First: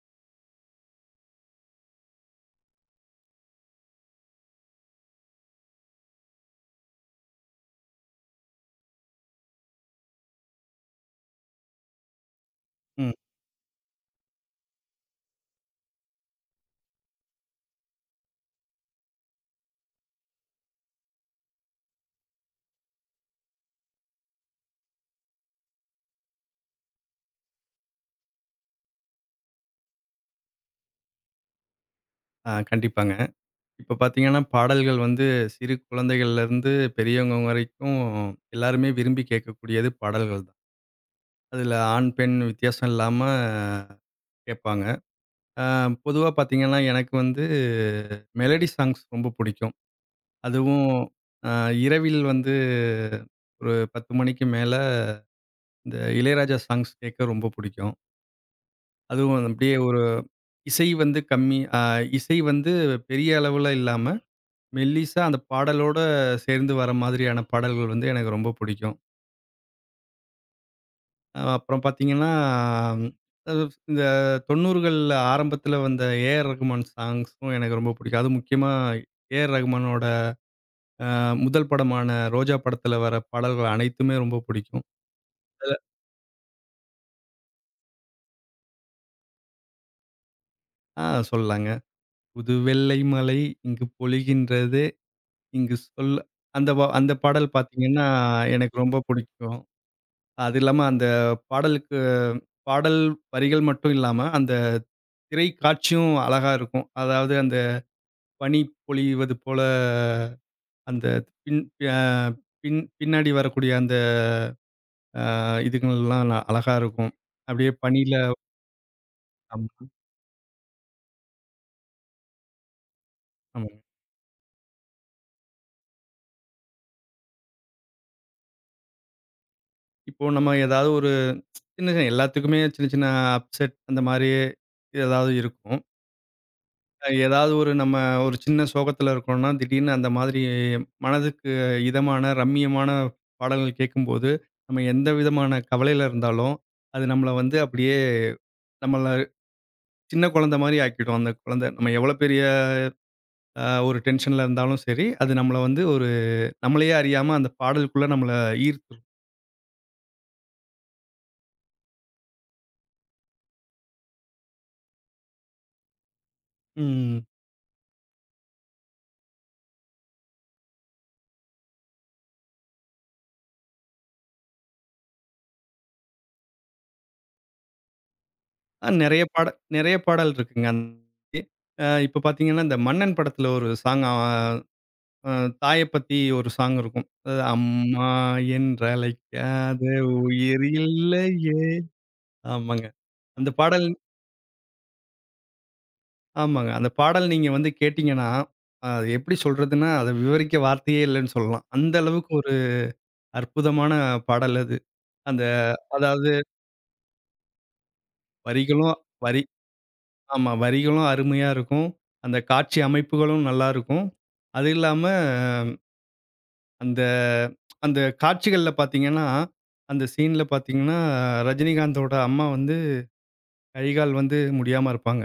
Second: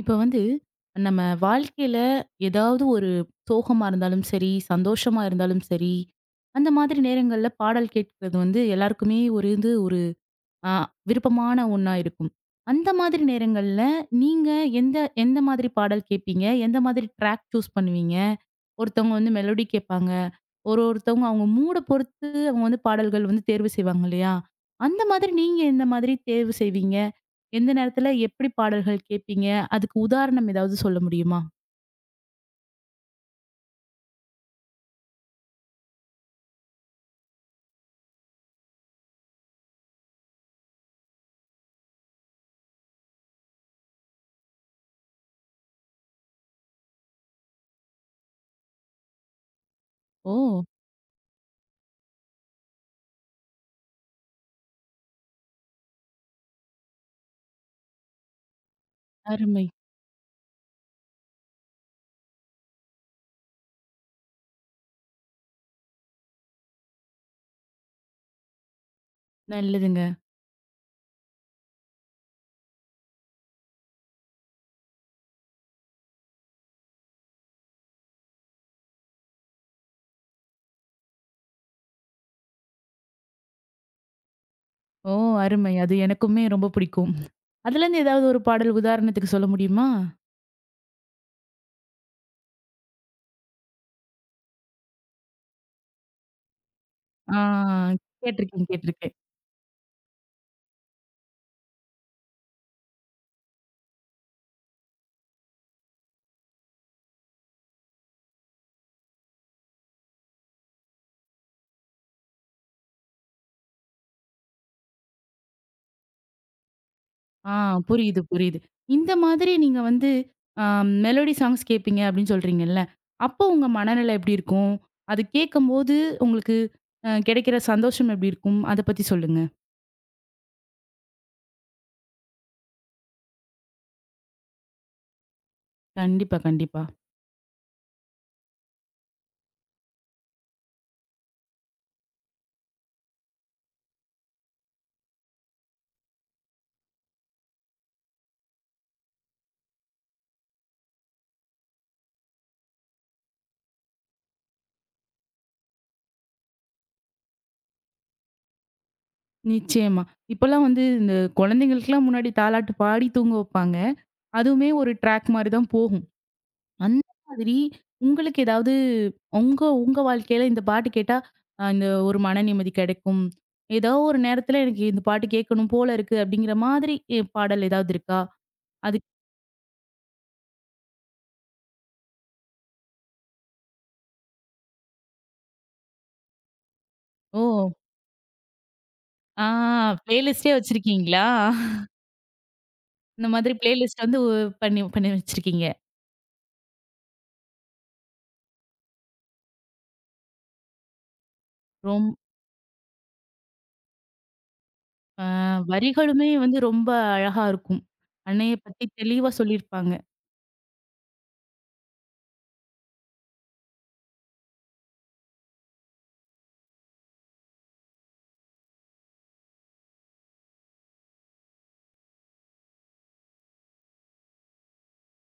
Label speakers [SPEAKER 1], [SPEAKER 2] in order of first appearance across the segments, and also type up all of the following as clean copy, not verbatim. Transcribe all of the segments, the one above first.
[SPEAKER 1] இப்ப வந்து நம்ம வாழ்க்கையில ஏதாவது ஒரு சோகமா இருந்தாலும் சரி, சந்தோஷமா இருந்தாலும் சரி, அந்த மாதிரி நேரங்கள்ல பாடல் கேட்கிறது வந்து எல்லாருக்குமே ஒரு ஆ விருப்பமான ஒண்ணா இருக்கும். அந்த
[SPEAKER 2] ம்.
[SPEAKER 1] மாதிரி நேரங்கள்ல நீங்க எந்த எந்த மாதிரி பாடல் கேட்பீங்க? எந்த மாதிரி ட்ராக் சூஸ் பண்ணுவீங்க? ஒருத்தவங்க வந்து மெலோடி கேட்பாங்க. ஒருத்தவங்க அவங்க மூட பொறுத்து அவங்க வந்து பாடல்கள் வந்து தேர்வு செய்வாங்க இல்லையா? அந்த மாதிரி நீங்க எந்த மாதிரி தேர்வு செய்வீங்க? எந்த நேரத்துல எப்படி பாடல்கள் கேட்பீங்க? அதுக்கு உதாரணம் ஏதாவது சொல்ல முடியுமா?
[SPEAKER 2] ஆ கண்டிப்பாங்க. இப்ப பார்த்தீங்கன்னா, பாடல்கள் வந்து சிறு குழந்தைகள்லேருந்து பெரியவங்க வரைக்கும் எல்லாருமே விரும்பி கேட்கக்கூடியது பாடல்கள் தான். அதில ஆண், பெண் வித்தியாசம் இல்லாம கேட்பாங்க. அ பொதுவா பார்த்தீங்கன்னா, எனக்கு வந்து மெலடி சாங்ஸ் ரொம்ப பிடிக்கும்.
[SPEAKER 1] ஓ!
[SPEAKER 2] அதுவும் அ இரவில் வந்து ஒரு 10 மணிக்கு மேல இந்த இளையராஜா சாங்ஸ் கேட்க ரொம்ப பிடிக்கும். அதுவும்
[SPEAKER 1] அருமை.
[SPEAKER 2] அப்படியே ஒரு இசை வந்து கம்மி இசை வந்து பெரிய அளவுல இல்லாம மெல்லிசா அந்த பாடலோட சேர்ந்து வர மாதிரியான பாடல்கள் வந்து எனக்கு ரொம்ப பிடிக்கும்.
[SPEAKER 1] நல்லதுங்க.
[SPEAKER 2] அப்புறம் பார்த்தீங்கன்னா, ம், இந்த 90கள்ல ஆரம்பத்தில வந்த ஏ.ஆர். ரகுமான் சாங்ஸும் எனக்கு ரொம்ப பிடிக்கும். அதுவும் முக்கியமா ஏ.ஆர். ரகுமானோட முதல் படமான ரோஜா படத்தில வர பாடல்கள் அனைத்துமே ரொம்ப பிடிக்கும்.
[SPEAKER 1] ஓ! அருமை.
[SPEAKER 2] அதுல
[SPEAKER 1] அது எனக்குமே ரொம்ப பிடிக்கும். அதுலருந்து ஏதாவது ஒரு பாடல் உதாரணத்துக்கு சொல்ல முடியுமா?
[SPEAKER 2] ஆ சொல்லலாங்க. புது வெள்ளை மலை இங்கு பொழிகின்றதே இங்கு சொல் அந்த
[SPEAKER 1] ஆ,
[SPEAKER 2] பாடல் பார்த்தீங்கன்னா,
[SPEAKER 1] கேட்டிருக்கேன்,
[SPEAKER 2] எனக்கு ரொம்ப
[SPEAKER 1] கேட்டிருக்கேன்.
[SPEAKER 2] பிடிக்கும். அது இல்லாம அந்த பாடலுக்கு பாடல் வரிகள் மட்டும் இல்லாம, அந்த திரைக்காட்சியும் அழகா இருக்கும். அதாவது அந்த பனி பொழிவது போல அந்த பின் அ பின் பின்னாடி வரக்கூடிய அந்த அ இதுங்கள்லாம் ந அழகா இருக்கும்.
[SPEAKER 1] ஆ,
[SPEAKER 2] அப்படியே பனியில
[SPEAKER 1] புரியுது, புரியுது. இந்த மாதிரி
[SPEAKER 2] ஆமா,
[SPEAKER 1] நீங்க வந்து அ மெலோடி சாங்ஸ் கேட்பீங்க அப்படின்னு சொல்றீங்கல்ல. அப்போ உங்க
[SPEAKER 2] ஆமாங்க.
[SPEAKER 1] மனநிலை எப்படி இருக்கும்? அது கேட்கும்போது உங்களுக்கு கிடைக்கிற சந்தோஷம் எப்படி இருக்கும்? அத பத்தி சொல்லுங்க.
[SPEAKER 2] இப்போ நம்ம ஏதாவது ஒரு சின்ன சின்ன எல்லாத்துக்குமே சின்ன சின்ன அப்செட் அந்த மாரி ஏதாவது இருக்கும்.
[SPEAKER 1] கண்டிப்பா, கண்டிப்பா.
[SPEAKER 2] ஏதாவது ஒரு நம்ம ஒரு சின்ன சோகத்துல இருக்கோம்னா, திடீர்னு அந்த மாதிரி மனதுக்கு இதமான, ரம்மியமான பாடல்கள் கேட்கும்போது, நம்ம எந்த விதமான கவலையில இருந்தாலும், அது நம்மள வந்து அப்படியே நம்மள சின்ன குழந்தை மாரி ஆக்கிடும். அந்த குழந்தை நம்ம எவ்வளோ பெரிய ஒரு டென்ஷன்ல இருந்தாலும் சரி, அது நம்மள வந்து ஒரு நம்மளையே அறியாம அந்த பாடலுக்குள்ள நம்மள ஈர்த்துரும்.
[SPEAKER 1] நிச்சயமா. இப்பலாம் வந்து இந்த குழந்தைங்களுக்குலாம் முன்னாடி தாலாட்டு பாடி தூங்க வைப்பாங்க. அதுவுமே ஒரு ட்ராக் மாரி தான் போகும். அந்த
[SPEAKER 2] ம்.
[SPEAKER 1] மாதிரி உங்களுக்கு ஏதாவது உங்க உங்க வாழ்க்கையில இந்த பாட்டு கேட்டா இந்த ஒரு மன நிம்மதி கிடைக்கும். ஏதோ ஒரு நேரத்துல எனக்கு இந்த பாட்டு கேட்கணும் போல இருக்கு அப்படிங்கிற மாதிரி பாடல் ஏதாவது இருக்கா? அது
[SPEAKER 2] நெறைய பாடல் இருக்குங்க. இப்ப பார்த்தீங்கன்னா, இந்த மன்னன் படத்துல ஒரு சாங் அ அ தாய பத்தி ஒரு சாங் இருக்கும். அது
[SPEAKER 1] ஓ!
[SPEAKER 2] அம்மா
[SPEAKER 1] ஆ,
[SPEAKER 2] என்றழைக்காத
[SPEAKER 1] பிளேலிஸ்ட்டே
[SPEAKER 2] உயிர்
[SPEAKER 1] வச்சிருக்கீங்களா?
[SPEAKER 2] இல்லையே. ஆமாங்க.
[SPEAKER 1] இந்த
[SPEAKER 2] அந்த
[SPEAKER 1] மாதிரி
[SPEAKER 2] பாடல்
[SPEAKER 1] பிளேலிஸ்ட் வந்து பண்ணி பண்ணி வச்சிருக்கீங்க.
[SPEAKER 2] ஆமாங்க. அந்த பாடல் நீங்க வந்து கேட்டீங்கன்னா, அது எப்படி சொல்றதுன்னா, அத விவரிக்க வார்த்தையே இல்லன்னு சொல்லலாம். அந்த
[SPEAKER 1] ரொம்
[SPEAKER 2] அளவுக்கு ஒரு அற்புதமான பாடல் அது.
[SPEAKER 1] அ
[SPEAKER 2] அந்த
[SPEAKER 1] வரிகளுமே
[SPEAKER 2] அதாவது
[SPEAKER 1] வந்து ரொம்ப அழகா இருக்கும். அன்னைய பத்தி
[SPEAKER 2] வரிகளும்
[SPEAKER 1] தெளிவா
[SPEAKER 2] வரி
[SPEAKER 1] சொல்லியிருப்பாங்க.
[SPEAKER 2] ஆமா. வரிகளும் அருமையா இருக்கும். அந்த காட்சி அமைப்புகளும் நல்லா இருக்கும். அது இல்லாம அந்த அந்த காட்சிகள்ல பார்த்தீங்கன்னா, அந்த சீன்ல பார்த்தீங்கன்னா, ரஜினிகாந்தோட அம்மா வந்து கை, கால் வந்து முடியாம இருப்பாங்க.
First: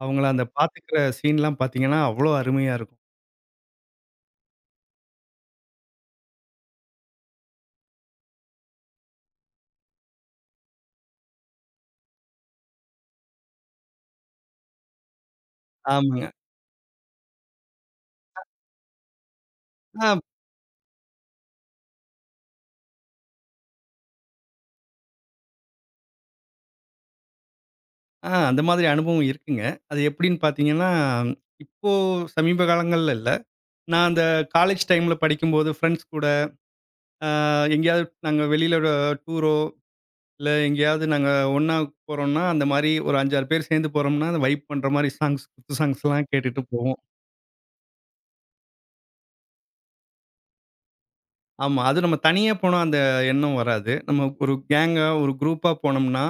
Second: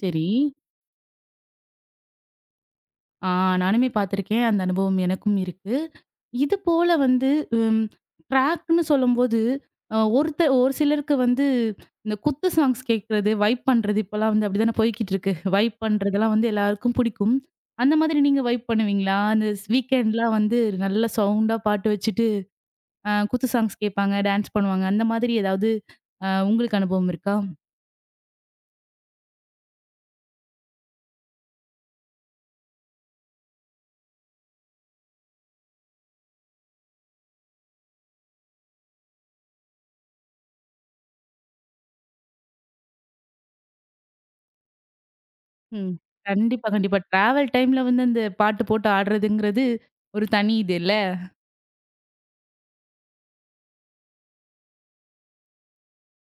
[SPEAKER 1] சரி.
[SPEAKER 2] அவங்கள அந்த பார்த்துக்கிற சீன்லாம் பார்த்தீங்கன்னா, அவ்வளோ அருமையா இருக்கும்.
[SPEAKER 1] ஆ, நானுமே பார்த்துருக்கேன். அந்த அனுபவம் எனக்கும் இருக்கு. இது போல வந்து ம் ட்ராக்ன்னு சொல்லும்போது, அ ஒருத்த ஒரு சிலருக்கு வந்து இந்த குத்து சாங்ஸ் கேட்கறது, வைப் பண்றது இப்பலாம் வந்து அப்படிதானே போய்க்கிட்டு இருக்கு. வைப்
[SPEAKER 2] ஆமாங்க.
[SPEAKER 1] பண்றதெல்லாம் வந்து எல்லாருக்கும் பிடிக்கும். அந்த மாதிரி நீங்க வைப் பண்ணுவீங்களா? அந்த
[SPEAKER 2] ஆ,
[SPEAKER 1] வீக்கெண்ட்லாம் வந்து நல்ல சவுண்டா பாட்டு வச்சுட்டு, குத்து சாங்ஸ் கேட்பாங்க, டான்ஸ் பண்ணுவாங்க. அந்த மாதிரி ஏதாவது உங்களுக்கு அனுபவம் இருக்கா?
[SPEAKER 2] ஆ அந்த மாதிரி அனுபவம் இருக்குங்க. அது எப்படின்னு பார்த்தீங்கன்னா, இப்போ சமீப காலங்கள்ல இல்ல. நான் அந்த காலேஜ் டைம்ல படிக்கும்போது ஃப்ரெண்ட்ஸ் கூட எங்கேயாவது நாங்க வெளியில ஒரு டூரோ, இல்ல எங்கேயாவது நாங்க ஒண்ணா போறோம்னா, அந்த மாரி ஒரு 5, 6 பேர் சேர்ந்து போறோம்னா, அந்த வைப் பண்ற மாரி சாங்ஸ், குத்து
[SPEAKER 1] ம்.
[SPEAKER 2] சாங்ஸ்லாம் கேட்டுட்டு
[SPEAKER 1] கண்டிப்பா,
[SPEAKER 2] போவோம்.
[SPEAKER 1] கண்டிப்பா. ட்ராவல் டைம்ல வந்து அந்த பாட்டு போட்டு ஆடுறதுங்கிறது ஒரு தனி இது இல்ல?
[SPEAKER 2] ஆமா. அது நம்ம தனியா போனா அந்த எண்ணம் வராது. நம்ம ஒரு கேங்கா, ஒரு குரூப்பா போனோம்னா,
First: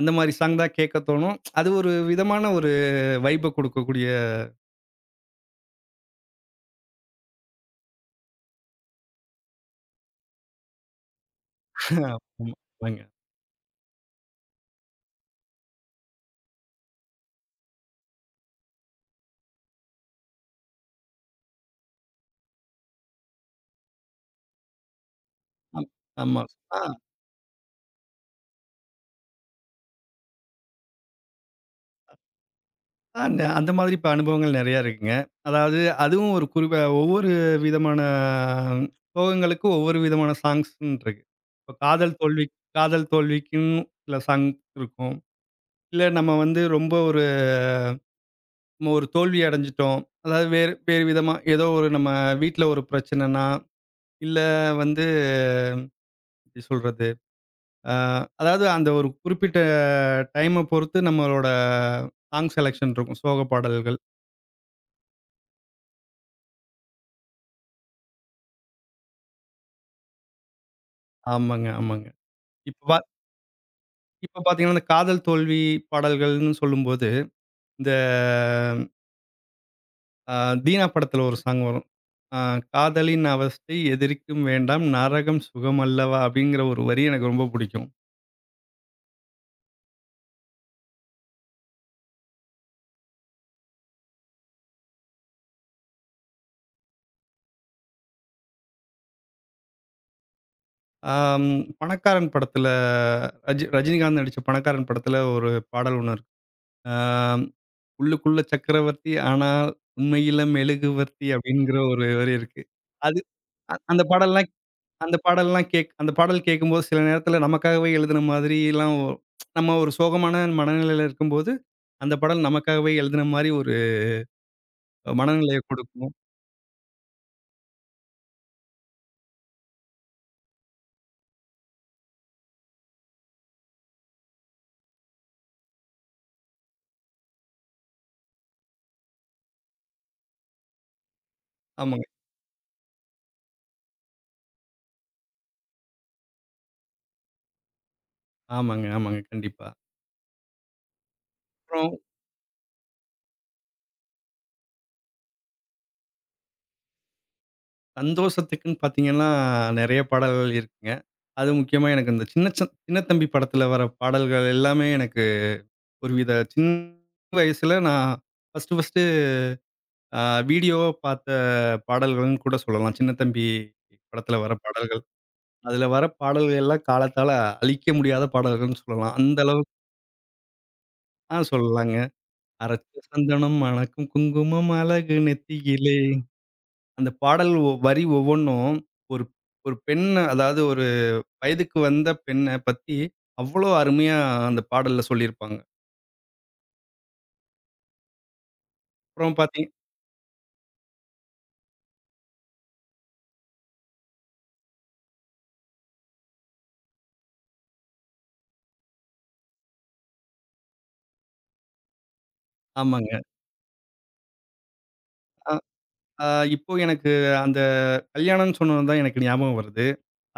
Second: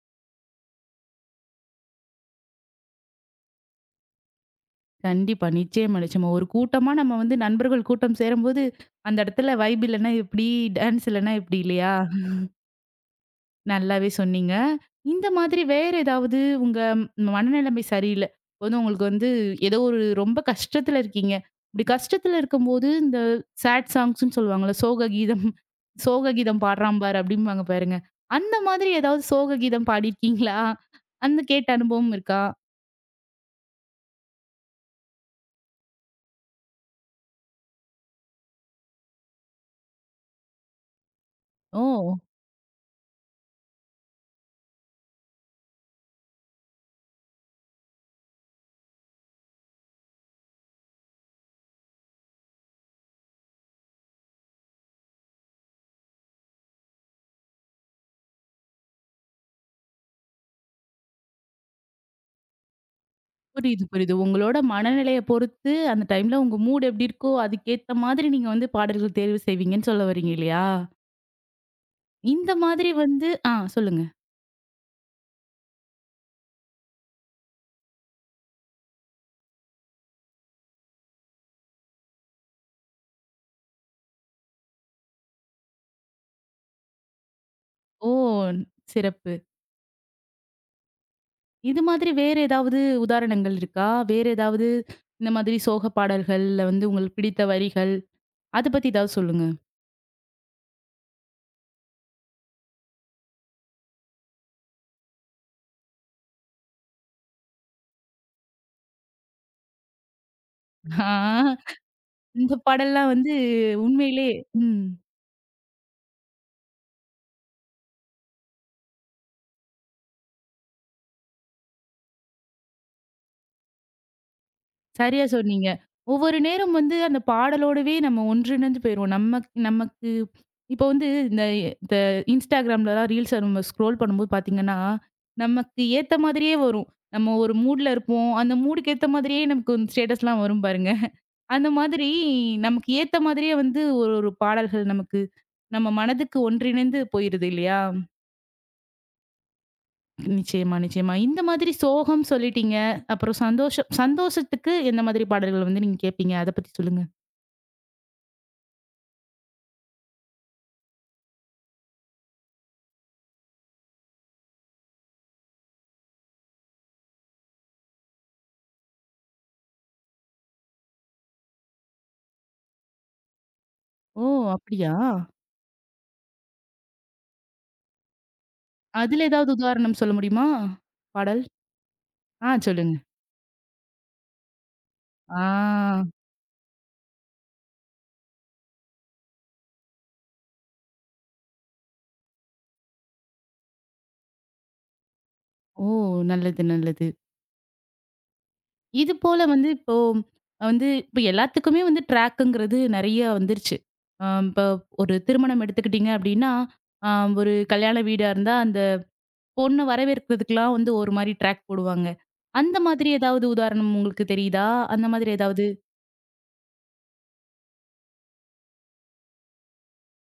[SPEAKER 2] அந்த மாரி சாங் தான் கேட்க தோணும். அது ஒரு விதமான ஒரு வைப்ப குடுக்கக்கூடிய
[SPEAKER 1] கண்டிப்பா. நிச்சயமா, நிச்சயமா. ஒரு கூட்டமா நம்ம வந்து நண்பர்கள் கூட்டம் சேரும்போது, அந்த இடத்துல வைப் இல்லன்னா எப்படி, டான்ஸ் இல்லன்னா எப்படி இல்லையா?
[SPEAKER 2] ஆமா. ஆமாங்க.
[SPEAKER 1] நல்லாவே சொன்னீங்க. இந்த மாதிரி வேற ஏதாவது உங்க மனநிலைமை சரியில்ல. வந்து உங்களுக்கு வந்து ஏதோ ஒரு ரொம்ப கஷ்டத்துல இருக்கீங்க. இப்படி கஷ்டத்துல இருக்கும்போது இந்த சேட் சாங்ஸ்ன்னு சொல்லுவாங்கல்ல, சோக கீதம்
[SPEAKER 2] அம்
[SPEAKER 1] சோக
[SPEAKER 2] ஆமா.
[SPEAKER 1] கீதம்
[SPEAKER 2] ஆ
[SPEAKER 1] பாடுறான் பாரு அப்படிம்பாங்க பாருங்க. அந்த மாதிரி ஏதாவது சோக கீதம் பாடியிருக்கீங்களா? அந்த கேட்ட அனுபவம் இருக்கா?
[SPEAKER 2] அந்த அந்த மாதிரி இப்ப அனுபவங்கள் நெறையா இருக்குங்க. அதாவது அதுவும் ஒரு குறிப்பா ஒவ்வொரு விதமான சோகங்களுக்கும் ஒவ்வொரு விதமான சாங்ஸ்ன்னு இருக்கு. இப்ப
[SPEAKER 1] ஓ!
[SPEAKER 2] காதல் தோல்விக்குன்னு சில சாங் இருக்கும். இல்ல நம்ம வந்து ரொம்ப ஒரு நம்ம ஒரு தோல்வி அடைஞ்சுட்டோம். அதாவது வேறு வேறு விதமா ஏதோ ஒரு நம்ம வீட்ல ஒரு பிரச்சனைனா, இல்ல வந்து எப்படி சொல்றது? அ அதாவது அந்த ஒரு குறிப்பிட்ட டைம பொறுத்து நம்மளோட சாங் செலக்ஷன் இருக்கும். சோக
[SPEAKER 1] புரியுது,
[SPEAKER 2] பாடல்கள்.
[SPEAKER 1] புரியுது. உங்களோட மனநிலைய பொறுத்து, அந்த டைம்ல உங்க மூட் எப்டி இருக்கோ, அதுக்கேத்த மாதிரி நீங்க வந்து பாடல்கள் தேர்வு செய்வீங்கன்னு சொல்ல வரீங்க இல்லையா?
[SPEAKER 2] ஆமாங்க, ஆமாங்க.
[SPEAKER 1] இந்த
[SPEAKER 2] இப்ப
[SPEAKER 1] மாதிரி
[SPEAKER 2] பா
[SPEAKER 1] வந்து ஆ சொல்லுங்க.
[SPEAKER 2] இப்ப பார்த்தீங்கன்னா, இந்த காதல் தோல்வி பாடல்கள்னு சொல்லும்போது, இந்த அ தீனா படத்துல ஒரு சாங் வரும். அ "காதலின் அவஸ்தை எதற்கும் வேண்டாம் நரகம் சுகமல்லவா" அப்படிங்கிற ஒரு வரி எனக்கு ரொம்ப பிடிக்கும்.
[SPEAKER 1] ஓ! சிறப்பு. இது மாதிரி வேற ஏதாவது உதாரணங்கள் இருக்கா? வேற ஏதாவது இந்த மாதிரி சோக பாடல்கள்ல வந்து உங்களுக்கு பிடித்த வரிகள், அத பத்தி ஏதாவது சொல்லுங்க.
[SPEAKER 2] ஆம், பணக்காரன் படத்துல ரஜினிகாந்த் நடிச்ச பணக்காரன் படத்துல ஒரு பாடல் ஒண்ணு இருக்கு. ஆம், "உள்ளுக்குள்ள சக்கரவர்த்தி ஆனால் உண்மையில மெழுகுவர்த்தி"
[SPEAKER 1] ஆ
[SPEAKER 2] அப்படிங்கிற ஒரு வரி
[SPEAKER 1] இந்த
[SPEAKER 2] இருக்கு.
[SPEAKER 1] பாடல்லாம்
[SPEAKER 2] அது
[SPEAKER 1] வந்து
[SPEAKER 2] அ
[SPEAKER 1] உண்மையிலே ம்.
[SPEAKER 2] அந்த பாடல்லாம் அந்த பாடல் கேட்கும்போது சில நேரத்துல நமக்காகவே எழுதுன மாதிரிலாம் ஒ- நம்ம ஒரு சோகமான மனநிலையில இருக்கும்போது, அந்த பாடல் நமக்காகவே எழுதுன மாரி ஒரு
[SPEAKER 1] சரியா
[SPEAKER 2] மனநிலைய
[SPEAKER 1] சொன்னீங்க.
[SPEAKER 2] கொடுக்கும்.
[SPEAKER 1] ஒவ்வொரு நேரம் வந்து அந்த பாடலோடவே நம்ம ஒன்றிணைந்து போயிருவோம். நமக்கு இப்போ வந்து இந்த இந்த Instagramலலாம் ரீல்ஸ நம்ம ஸ்க்ரோல் பண்ணும்போது பார்த்தீங்கன்னா, நமக்கு ஏத்த மாதிரியே வரும். நம்ம ஒரு மூட்ல இருப்போம். அந்த மூடுக்கு ஏத்த மாதிரியே நமக்கு வந்து ஸ்டேட்டஸ்லாம் வரும் பாருங்க. அந்த
[SPEAKER 2] ஆமாங்க,
[SPEAKER 1] மாதிரி நமக்கு ஏத்த மாதிரியே வந்து ஒரு ஒரு பாடல்கள் நமக்கு நம்ம மனதுக்கு ஒன்றிணைந்து போயிருது இல்லையா?
[SPEAKER 2] ஆமாங்க, ஆமாங்க. கண்டிப்பா.
[SPEAKER 1] நிச்சயமா, நிச்சயமா. இந்த மாதிரி
[SPEAKER 2] அப்புறம்
[SPEAKER 1] சோகம் சொல்லிட்டீங்க. அப்புறம் சந்தோஷம் சந்தோஷத்துக்கு எந்த மாதிரி பாடல்கள் வந்து நீங்க கேட்பீங்க? அத பத்தி சொல்லுங்க.
[SPEAKER 2] சந்தோஷத்துக்குன்னு பார்த்தீங்கன்னா, நெறைய பாடல்கள் இருக்குங்க. அது முக்கியமா எனக்கு இந்த சின்ன தம்பி படத்துல வர பாடல்கள் எல்லாமே எனக்கு ஒருவித சின்ன வயசுல நான் ஃபர்ஸ்ட்டு ஃபர்ஸ்ட்டு அ வீடியோவா பார்த்த பாடல்கள்னு கூட சொல்லலாம். சின்ன தம்பி
[SPEAKER 1] ஓ!
[SPEAKER 2] படத்துல வர
[SPEAKER 1] அப்படியா?
[SPEAKER 2] பாடல்கள். அதுல வர பாடல்கள் எல்லாம் காலத்தால அழிக்க முடியாத பாடல்கள்னு சொல்லலாம்.
[SPEAKER 1] அதுல
[SPEAKER 2] அந்த
[SPEAKER 1] ஏதாவது
[SPEAKER 2] அளவுக்கு
[SPEAKER 1] உதாரணம் சொல்ல முடியுமா?
[SPEAKER 2] ஆ
[SPEAKER 1] பாடல்?
[SPEAKER 2] சொல்லலாங்க.
[SPEAKER 1] ஆ சொல்லுங்க.
[SPEAKER 2] "அரைச்ச சந்தனம் மணக்கும் குங்குமம் அழகு
[SPEAKER 1] ஆ.
[SPEAKER 2] நெத்தியிலே" வரி ஒவ்வொன்னும் ஒரு ஒரு பெண் அதாவது ஒரு வயதுக்கு வந்த பெண்ண பத்தி அவ்வளோ அருமையா அந்த பாடல்ல சொல்லியிருப்பாங்க.
[SPEAKER 1] ஓ! நல்லது, நல்லது. இது
[SPEAKER 2] அப்புறம்
[SPEAKER 1] போல
[SPEAKER 2] பாத்தீங்
[SPEAKER 1] வந்து இப்போ வந்து இப்ப எல்லாத்துக்குமே வந்து ட்ராக்குங்கிறது நெறைய வந்துருச்சு. இப்போ ஒரு திருமணம் எடுத்துக்கிட்டீங்க அப்படின்னா, அ ஒரு கல்யாண வீடா இருந்தா, அந்த பொண்ண வரவேற்கிறதுக்குலாம் வந்து ஒரு மாரி ட்ராக் போடுவாங்க. அந்த மாதிரி
[SPEAKER 2] ஆமாங்க.
[SPEAKER 1] ஏதாவது உதாரணம் உங்களுக்கு தெரியுதா? அந்த மாதிரி
[SPEAKER 2] அ
[SPEAKER 1] ஏதாவது?
[SPEAKER 2] அ இப்போ எனக்கு அந்த கல்யாணம்னு சொன்னோன தான் எனக்கு ஞாபகம் வருது.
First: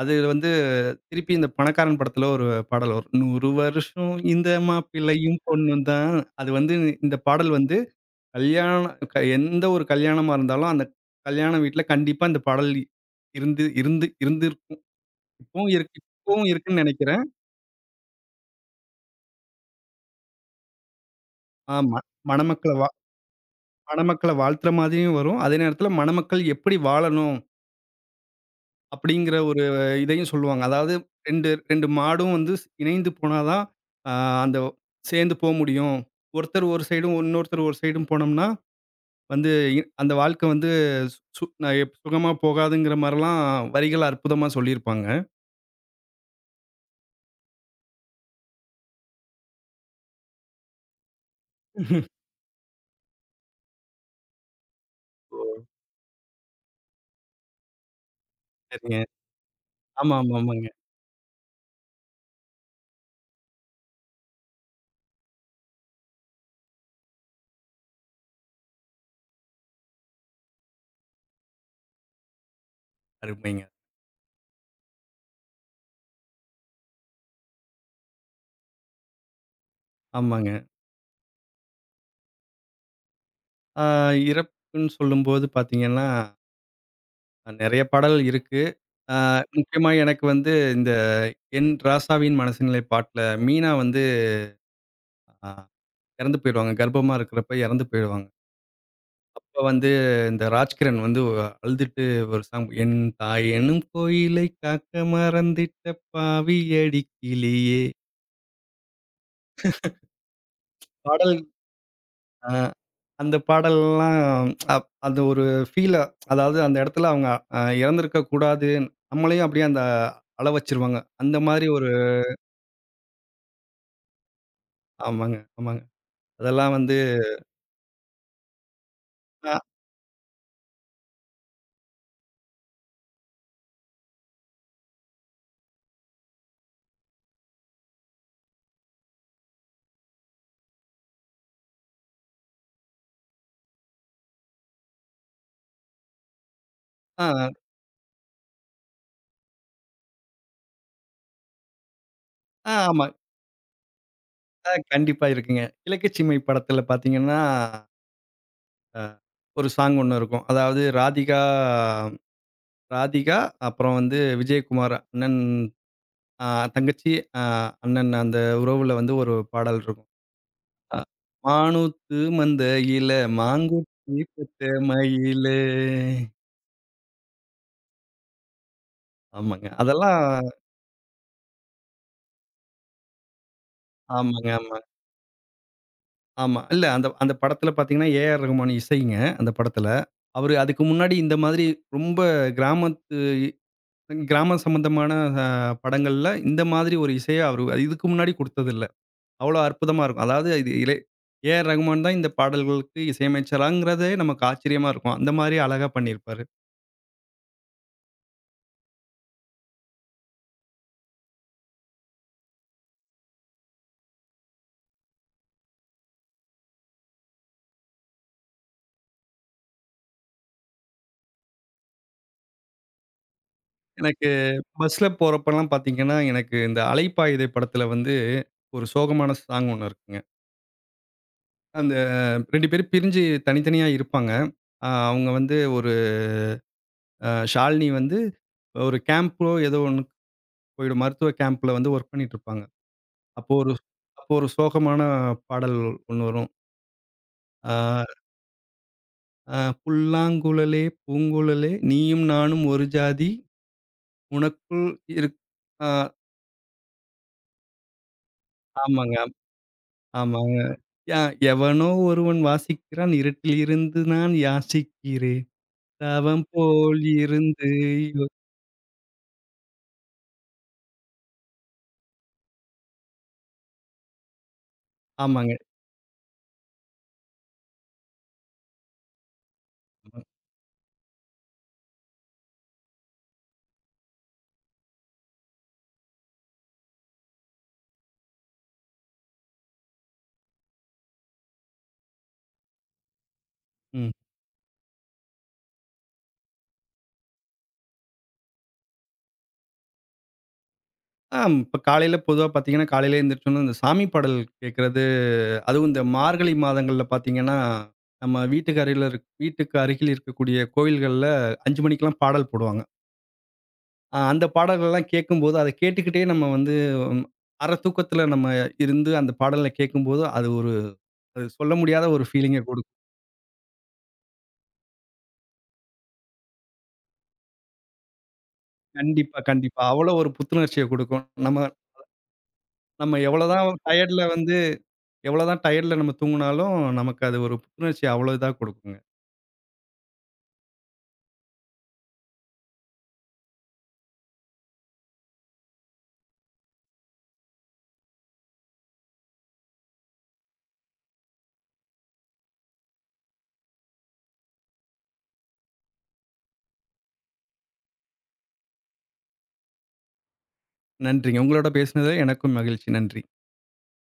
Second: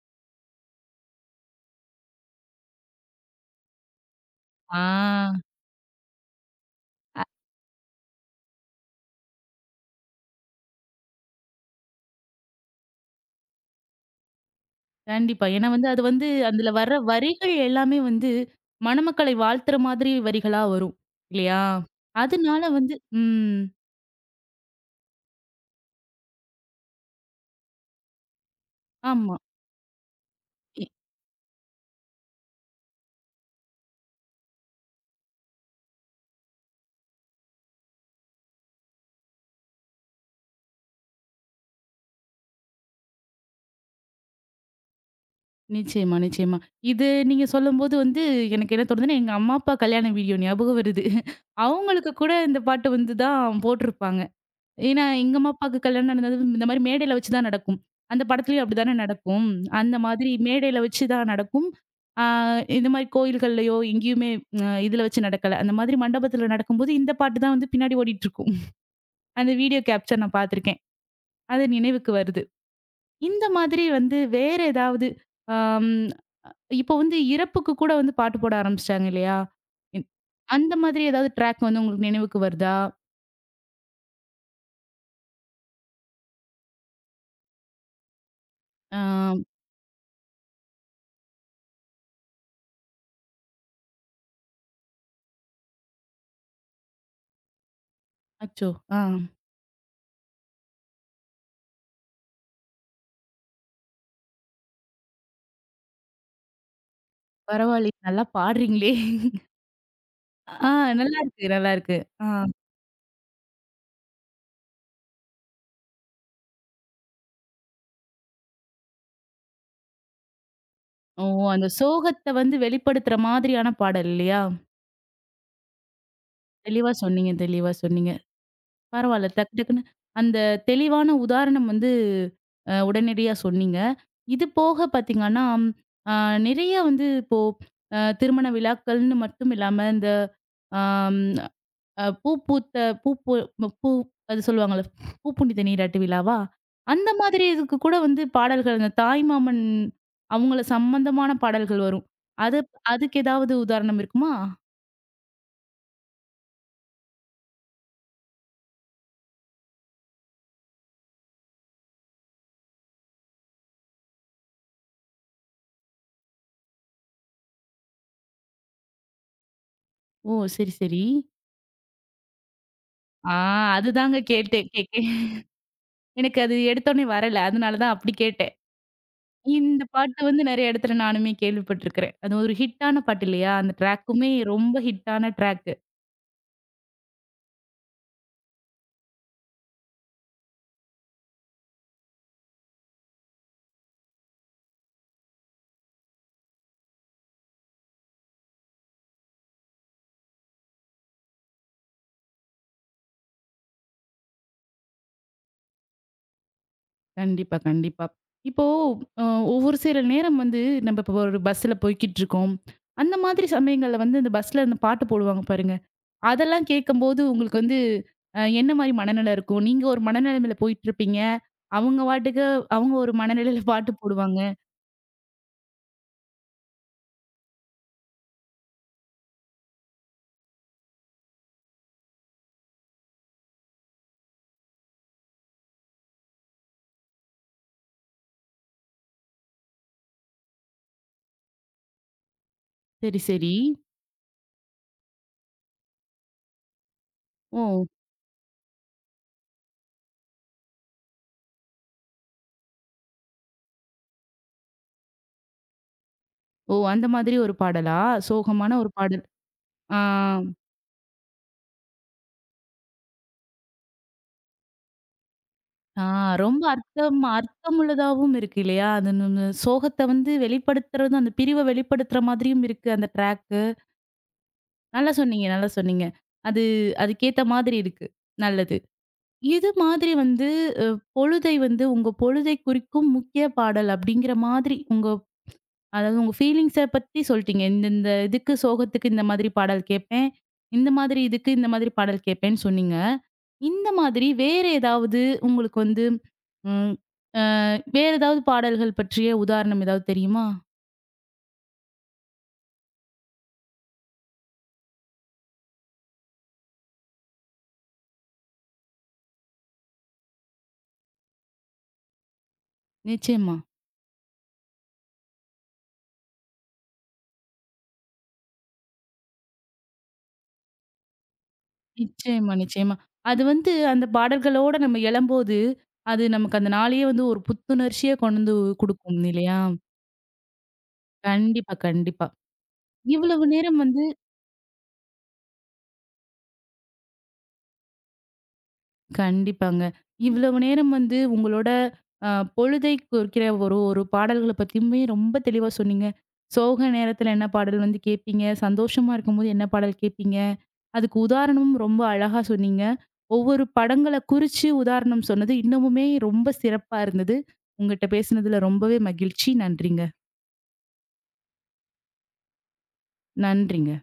[SPEAKER 2] அது வந்து திருப்பி இந்த பணக்காரன் படத்துல ஒரு பாடல் வரும். 100 வருஷம் இந்த
[SPEAKER 1] ஆ.
[SPEAKER 2] மாப்பிள்ளையும் பொண்ணும் தான். அது வந்து இந்த பாடல் வந்து கல்யாணம் எந்த ஒரு கல்யாணமா இருந்தாலும் அந்த கல்யாண வீட்ல கண்டிப்பா இந்த பாடல் இருந்து இருந்து இருந்திருக்கும்.
[SPEAKER 1] கண்டிப்பா. ஏன்னா வந்து அது வந்து
[SPEAKER 2] இப்பவும்
[SPEAKER 1] அதுல
[SPEAKER 2] இருக்குன்னு
[SPEAKER 1] வர
[SPEAKER 2] நெனைக்கிறேன்.
[SPEAKER 1] வரிகள் எல்லாமே வந்து மணமக்களை வாழ்த்துற மாதிரி வரிகளா வரும். இல்லையா?
[SPEAKER 2] ஆமா.
[SPEAKER 1] அதனால
[SPEAKER 2] மணமக்கள
[SPEAKER 1] வந்து ம்.
[SPEAKER 2] மணமக்கள வாழ்த்துற மாதிரியும் வரும். அதே நேரத்தில மணமக்கள் எப்படி வாழணும்? அப்படிங்கிற
[SPEAKER 1] ஆமா.
[SPEAKER 2] ஒரு இதையும் சொல்லுவாங்க.
[SPEAKER 1] இ
[SPEAKER 2] அதாவது 2 2 மாடும் வந்து ஸ் இணைந்து போனா தான், அ அந்த சேர்ந்து போ முடியும். ஒருத்தர் ஒரு சைடும், இன்னொருத்தர் ஒரு சைடும் போனோம்னா, வந்து அந்த வாழ்க்கை வந்து சு சு ந எப் சுகமா போகாதுங்கிற மாரிலாம் வரிகள் அற்புதமா சொல்லியிருப்பாங்க.
[SPEAKER 1] நிச்சயமா, நிச்சயமா. இது நீங்க சொல்லும்போது வந்து எனக்கு என்ன தோணுதுன்னா, எங்க அம்மா, அப்பா கல்யாண வீடியோ ஞாபகம் வருது. அவங்களுக்கு கூட இந்த பாட்டு வந்து தான் போட்டிருப்பாங்க. ஏன்னா, எங்க அம்மா
[SPEAKER 2] ஓ!
[SPEAKER 1] அப்பாவுக்கு கல்யாணம் நடந்தது இந்த மாரி மேடையில வச்சு தான் நடக்கும். அந்த படத்துலயும் அப்படிதானே
[SPEAKER 2] சரிங்க.
[SPEAKER 1] நடக்கும். அந்த
[SPEAKER 2] ஆமா,
[SPEAKER 1] மாதிரி
[SPEAKER 2] ஆமா, ஆமாங்க.
[SPEAKER 1] மேடையில வச்சு தான் நடக்கும். ஆ, இந்த மாரி கோயில்கள்லயோ எங்கேயுமே இதுல வச்சு நடக்கல. அந்த மாதிரி மண்டபத்துல நடக்கும்போது இந்த பாட்டு தான் வந்து பின்னாடி ஓடிட்டுருக்கும். அந்த வீடியோ கேப்ச்சர் நான் பார்த்துருக்கேன். அது நினைவுக்கு வருது. இந்த
[SPEAKER 2] அருமைங்க.
[SPEAKER 1] மாதிரி வந்து வேற ஏதாவது ஆம் இப்போ வந்து இறப்புக்கு கூட வந்து பாட்டு போட ஆரம்பிச்சுட்டாங்க இல்லையா? ம்.
[SPEAKER 2] ஆமாங்க.
[SPEAKER 1] அந்த மாதிரி ஏதாவது ட்ராக் வந்து உங்களுக்கு நினைவுக்கு வருதா?
[SPEAKER 2] ஆ இறப்புன்னு சொல்லும்போது பார்த்தீங்கன்னா, நெறைய பாடல் இருக்கு.
[SPEAKER 1] ஆ.
[SPEAKER 2] அ முக்கியமா எனக்கு வந்து இந்த என் ராசாவின் மனசுநிலை பாட்டுல மீனா வந்து அ இறந்து போயிடுவாங்க. கர்ப்பமா இருக்கிறப்ப இறந்து போயிடுவாங்க.
[SPEAKER 1] அச்சோ! ஆ.
[SPEAKER 2] அப்ப வந்து இந்த ராஜ்கிரண் வந்து அழுதுட்டு ஒரு சாங் என் தாய் எனும் கோயிலை காக்க மறந்திட்ட பாவியடி கிளியே!
[SPEAKER 1] பரவாயில்லையே! நல்லா பாடுறீங்களே! ஆ,
[SPEAKER 2] பாடல்
[SPEAKER 1] நல்லாருக்கு, நல்லாருக்கு. ஆ.
[SPEAKER 2] அ அந்த பாடல்லாம் அப் அந்த ஒரு ஃபீலா அதாவது அந்த இடத்துல அவங்க இறந்திருக்க கூடாது. நம்மளையும் அப்படியே அந்த அழ வச்சுருவாங்க.
[SPEAKER 1] ஓ!
[SPEAKER 2] அந்த மாரி
[SPEAKER 1] அந்த
[SPEAKER 2] ஒரு
[SPEAKER 1] சோகத்த வந்து வெளிப்படுத்துற மாதிரியான பாடல் இல்லையா?
[SPEAKER 2] ஆமாங்க, ஆமாங்க. அதெல்லாம்
[SPEAKER 1] தெளிவா
[SPEAKER 2] வந்து
[SPEAKER 1] சொன்னீங்க, தெளிவா சொன்னீங்க. பரவால்ல.
[SPEAKER 2] அ,
[SPEAKER 1] டக்கு டக்குன்னு அந்த தெளிவான உதாரணம் வந்து உடனடியா சொன்னீங்க. இது போக பார்த்தீங்கன்னா, அ நிறைய வந்து இப்போ திருமண விழாக்கள்னு மட்டும் இல்லாம இந்த ஆம் அ பூ பூத்த பூ பூ ம பூ அது சொல்லுவாங்கல்ல, புனித நீராட்டு விழாவா? அந்த
[SPEAKER 2] ஆ,
[SPEAKER 1] மாதிரி இதுக்கு கூட வந்து பாடல்கள் அந்த தாய்மாமன் அவங்கள சம்மந்தமான பாடல்கள் வரும். அது
[SPEAKER 2] ஆ ஆமா.
[SPEAKER 1] அதுக்கு ஏதாவது உதாரணம் இருக்குமா?
[SPEAKER 2] ஆ கண்டிப்பா இருக்குங்க. இலக்கச்சிமை படத்துல பார்த்தீங்கன்னா, அ ஒரு சாங் ஒண்ணு இருக்கும். அதாவது ராதிகா ராதிகா அப்புறம் வந்து விஜயகுமார் அண்ணன் அ தங்கச்சி அ அண்ணன் அந்த உறவுல வந்து ஒரு பாடல் இருக்கும்.
[SPEAKER 1] ஓ! சரி,
[SPEAKER 2] அ
[SPEAKER 1] சரி.
[SPEAKER 2] "மானூத்து மந்தையில
[SPEAKER 1] ஆ, அதுதாங்க
[SPEAKER 2] மாங்குட்டி
[SPEAKER 1] கேட்டேன்.
[SPEAKER 2] பெத்த
[SPEAKER 1] கேட்க
[SPEAKER 2] மயிலு"
[SPEAKER 1] எனக்கு அது எடுத்தோனே வரல. அதனால தான் அப்படி கேட்டேன்.
[SPEAKER 2] ஆமாங்க.
[SPEAKER 1] இந்த பாட்டு
[SPEAKER 2] அதெல்லாம்
[SPEAKER 1] வந்து நெறைய இடத்துல நானுமே கேள்விப்பட்டுருக்கிறேன். அது ஒரு ஹிட்டான பாட்டு இல்லையா? அந்த ட்ராக்குமே
[SPEAKER 2] ஆமாங்க, ஆமா,
[SPEAKER 1] ரொம்ப ஹிட்டான ட்ராக்.
[SPEAKER 2] ஆமா. இல்ல அந்த அந்த படத்துல பார்த்தீங்கன்னா, ஏ.ஆர். ரகுமான் இசைங்க அந்த படத்துல. அவரு அதுக்கு முன்னாடி இந்த மாதிரி ரொம்ப கிராமத்து கிராமம் சம்மந்தமான அ படங்கள்ல இந்த மாதிரி ஒரு இசைய அவரு இதுக்கு முன்னாடி குடுத்ததில்ல. அவ்வளோ அற்புதமா இருக்கும். அதாவது இது இலே ஏஆர் ரகுமான் தான் இந்த பாடல்களுக்கு இசையமைச்சாராங்கிறதே நமக்கு ஆச்சரியமா இருக்கும். அந்த மாரி அழகா பண்ணியிருப்பாரு.
[SPEAKER 1] கண்டிப்பா, கண்டிப்பா. இப்போ அ ஒவ்வொரு சில நேரம் வந்து நம்ம இப்போ ஒரு பஸ்ல போய்க்கிட்டுருக்கோம். அந்த மாதிரி சமயங்கள்ல வந்து அந்த பஸ்ல அந்த பாட்டு போடுவாங்க பாருங்க. அதெல்லாம் கேட்கும்போது உங்களுக்கு வந்து என்ன மாரி மனநிலை இருக்கும்? நீங்க ஒரு மனநிலைமையில போயிட்டுருப்பீங்க. அவங்க பாட்டுக்கு அவங்க ஒரு மனநிலையில பாட்டு
[SPEAKER 2] எனக்கு
[SPEAKER 1] போடுவாங்க.
[SPEAKER 2] பஸ்ல போறப்பலாம் பார்த்தீங்கன்னா, எனக்கு இந்த அலைப்பாயுதே படத்துல வந்து ஒரு சோகமான சாங் ஒண்ணு இருக்குங்க. அந்த 2 பேரும் பிரிஞ்சு தனித்தனியா இருப்பாங்க. அவங்க வந்து ஒரு ஷாலினி வந்து ஒரு கேம்ப்போ ஏதோ ஒண்ணுக்கு போயிடும். மருத்துவ கேம்ப்ல வந்து வொர்க் பண்ணிட்டு இருப்பாங்க.
[SPEAKER 1] சரி, சரி.
[SPEAKER 2] அப்போ ஒரு அப்போ ஒரு சோகமான பாடல் ஒண்ணு வரும்.
[SPEAKER 1] ஓ!
[SPEAKER 2] ஆ அ "புல்லாங்குழலே பூங்குழலே நீயும் நானும் ஒரு ஜாதி உனக்குள் இருக்" ஆ
[SPEAKER 1] ஓ! அந்த மாதிரி ஒரு பாடலா? சோகமான ஒரு
[SPEAKER 2] ஆமாங்க,
[SPEAKER 1] பாடல். ஆ.
[SPEAKER 2] ஆமாங்க. "யா எவனோ ஒருவன் வாசிக்கிறான் இருட்டில் இருந்து நான் யாசிக்கிறேன்.
[SPEAKER 1] ஆ,
[SPEAKER 2] தவம்
[SPEAKER 1] ரொம்ப
[SPEAKER 2] போல்
[SPEAKER 1] அர்த்தம்
[SPEAKER 2] இருந்து" யோ
[SPEAKER 1] அர்த்தமுள்ளதாவும் இருக்கு இல்லையா? அது நம்ம சோகத்த வந்து வெளிப்படுத்துறதும், அந்த பிரிவ வெளிப்படுத்துற மாதிரியும் இருக்கு அந்த ட்ராக்கு. நல்லா சொன்னீங்க,
[SPEAKER 2] ஆமாங்க.
[SPEAKER 1] நல்லா சொன்னீங்க. அது அதுக்கேத்த மாதிரி இருக்கு. நல்லது. இது மாதிரி வந்து அ பொழுதை வந்து உங்க பொழுதை குறிக்கும் முக்கிய பாடல் அப்படிங்கிற மாதிரி உங்க அதாவது உங்க ஃபீலிங்ஸ பத்தி சொல்ட்டீங்க. இந்த இந்த இதுக்கு சோகத்துக்கு இந்த மாதிரி பாடல் கேட்பேன். இந்த மாதிரி இதுக்கு இந்த மாதிரி பாடல் கேட்பேன்னு சொன்னீங்க. இந்த
[SPEAKER 2] ம்.
[SPEAKER 1] மாதிரி வேற ஏதாவது உங்களுக்கு வந்து ம் அ வேற ஏதாவது பாடல்கள் பற்றிய உதாரணம் ஏதாவது தெரியுமா?
[SPEAKER 2] ஆ இப்ப காலையில பொதுவா பார்த்தீங்கன்னா, காலையில எந்திரிச்சோன இந்த சாமி பாடல் கேட்கறது அதுவும் இந்த மார்கழி மாதங்கள்ல பார்த்தீங்கன்னா, நம்ம வீட்டுக்கு அருகில இருக் வீட்டுக்கு அருகில் இருக்கக்கூடிய கோயில்கள்ல 5 மணிக்கெல்லாம் பாடல் போடுவாங்க.
[SPEAKER 1] நிச்சயமா.
[SPEAKER 2] அந்த பாடல்கள்லாம் கேட்கும்போது, அத கேட்டுக்கிட்டே நம்ம வந்து உம், அரை தூக்கத்தில நம்ம இருந்து அந்த பாடல கேட்கும்போது, அது ஒரு அது சொல்ல முடியாத ஒரு
[SPEAKER 1] நிச்சயமா,
[SPEAKER 2] ஃபீலிங்க குடுக்கும்.
[SPEAKER 1] நிச்சயமா. அது வந்து அந்த பாடல்களோட நம்ம எழம்போது, அது நமக்கு அந்த நாளையே வந்து ஒரு புத்துணர்ச்சிய கொண்டு வந்து குடுக்கும்
[SPEAKER 2] கண்டிப்பா,
[SPEAKER 1] இல்லையா?
[SPEAKER 2] கண்டிப்பா. அவ்வளோ ஒரு புத்துணர்ச்சிய குடுக்கும். நம்ம
[SPEAKER 1] கண்டிப்பா, கண்டிப்பா.
[SPEAKER 2] நம்ம
[SPEAKER 1] இவ்வளவு நேரம் வந்து
[SPEAKER 2] எவ்வளோதான் டயர்ட்ல நம்ம தூங்குனாலும், நமக்கு அது ஒரு புத்துணர்ச்சிய அவ்வளோ இதா குடுக்குங்க.
[SPEAKER 1] கண்டிப்பாங்க. இவ்வளவு நேரம் வந்து உங்களோட அ பொழுதை குறிக்கிற ஒரு ஒரு பாடல்கள பத்தியுமே ரொம்ப தெளிவா சொன்னீங்க. சோக நேரத்துல என்ன பாடல் வந்து கேட்பீங்க? சந்தோஷமா இருக்கும்போது என்ன பாடல் கேட்பீங்க? அதுக்கு உதாரணமும் ரொம்ப அழகா சொன்னீங்க. ஒவ்வொரு படங்கள குறிச்சு உதாரணம் சொன்னது இன்னமுமே ரொம்ப சிறப்பா இருந்தது. உங்கட்ட பேசினதுல ரொம்பவே மகிழ்ச்சி. நன்றிங்க.
[SPEAKER 2] நன்றிங்க. உங்களோட பேசினது எனக்கும் மகிழ்ச்சி. நன்றி.
[SPEAKER 1] நன்றிங்க.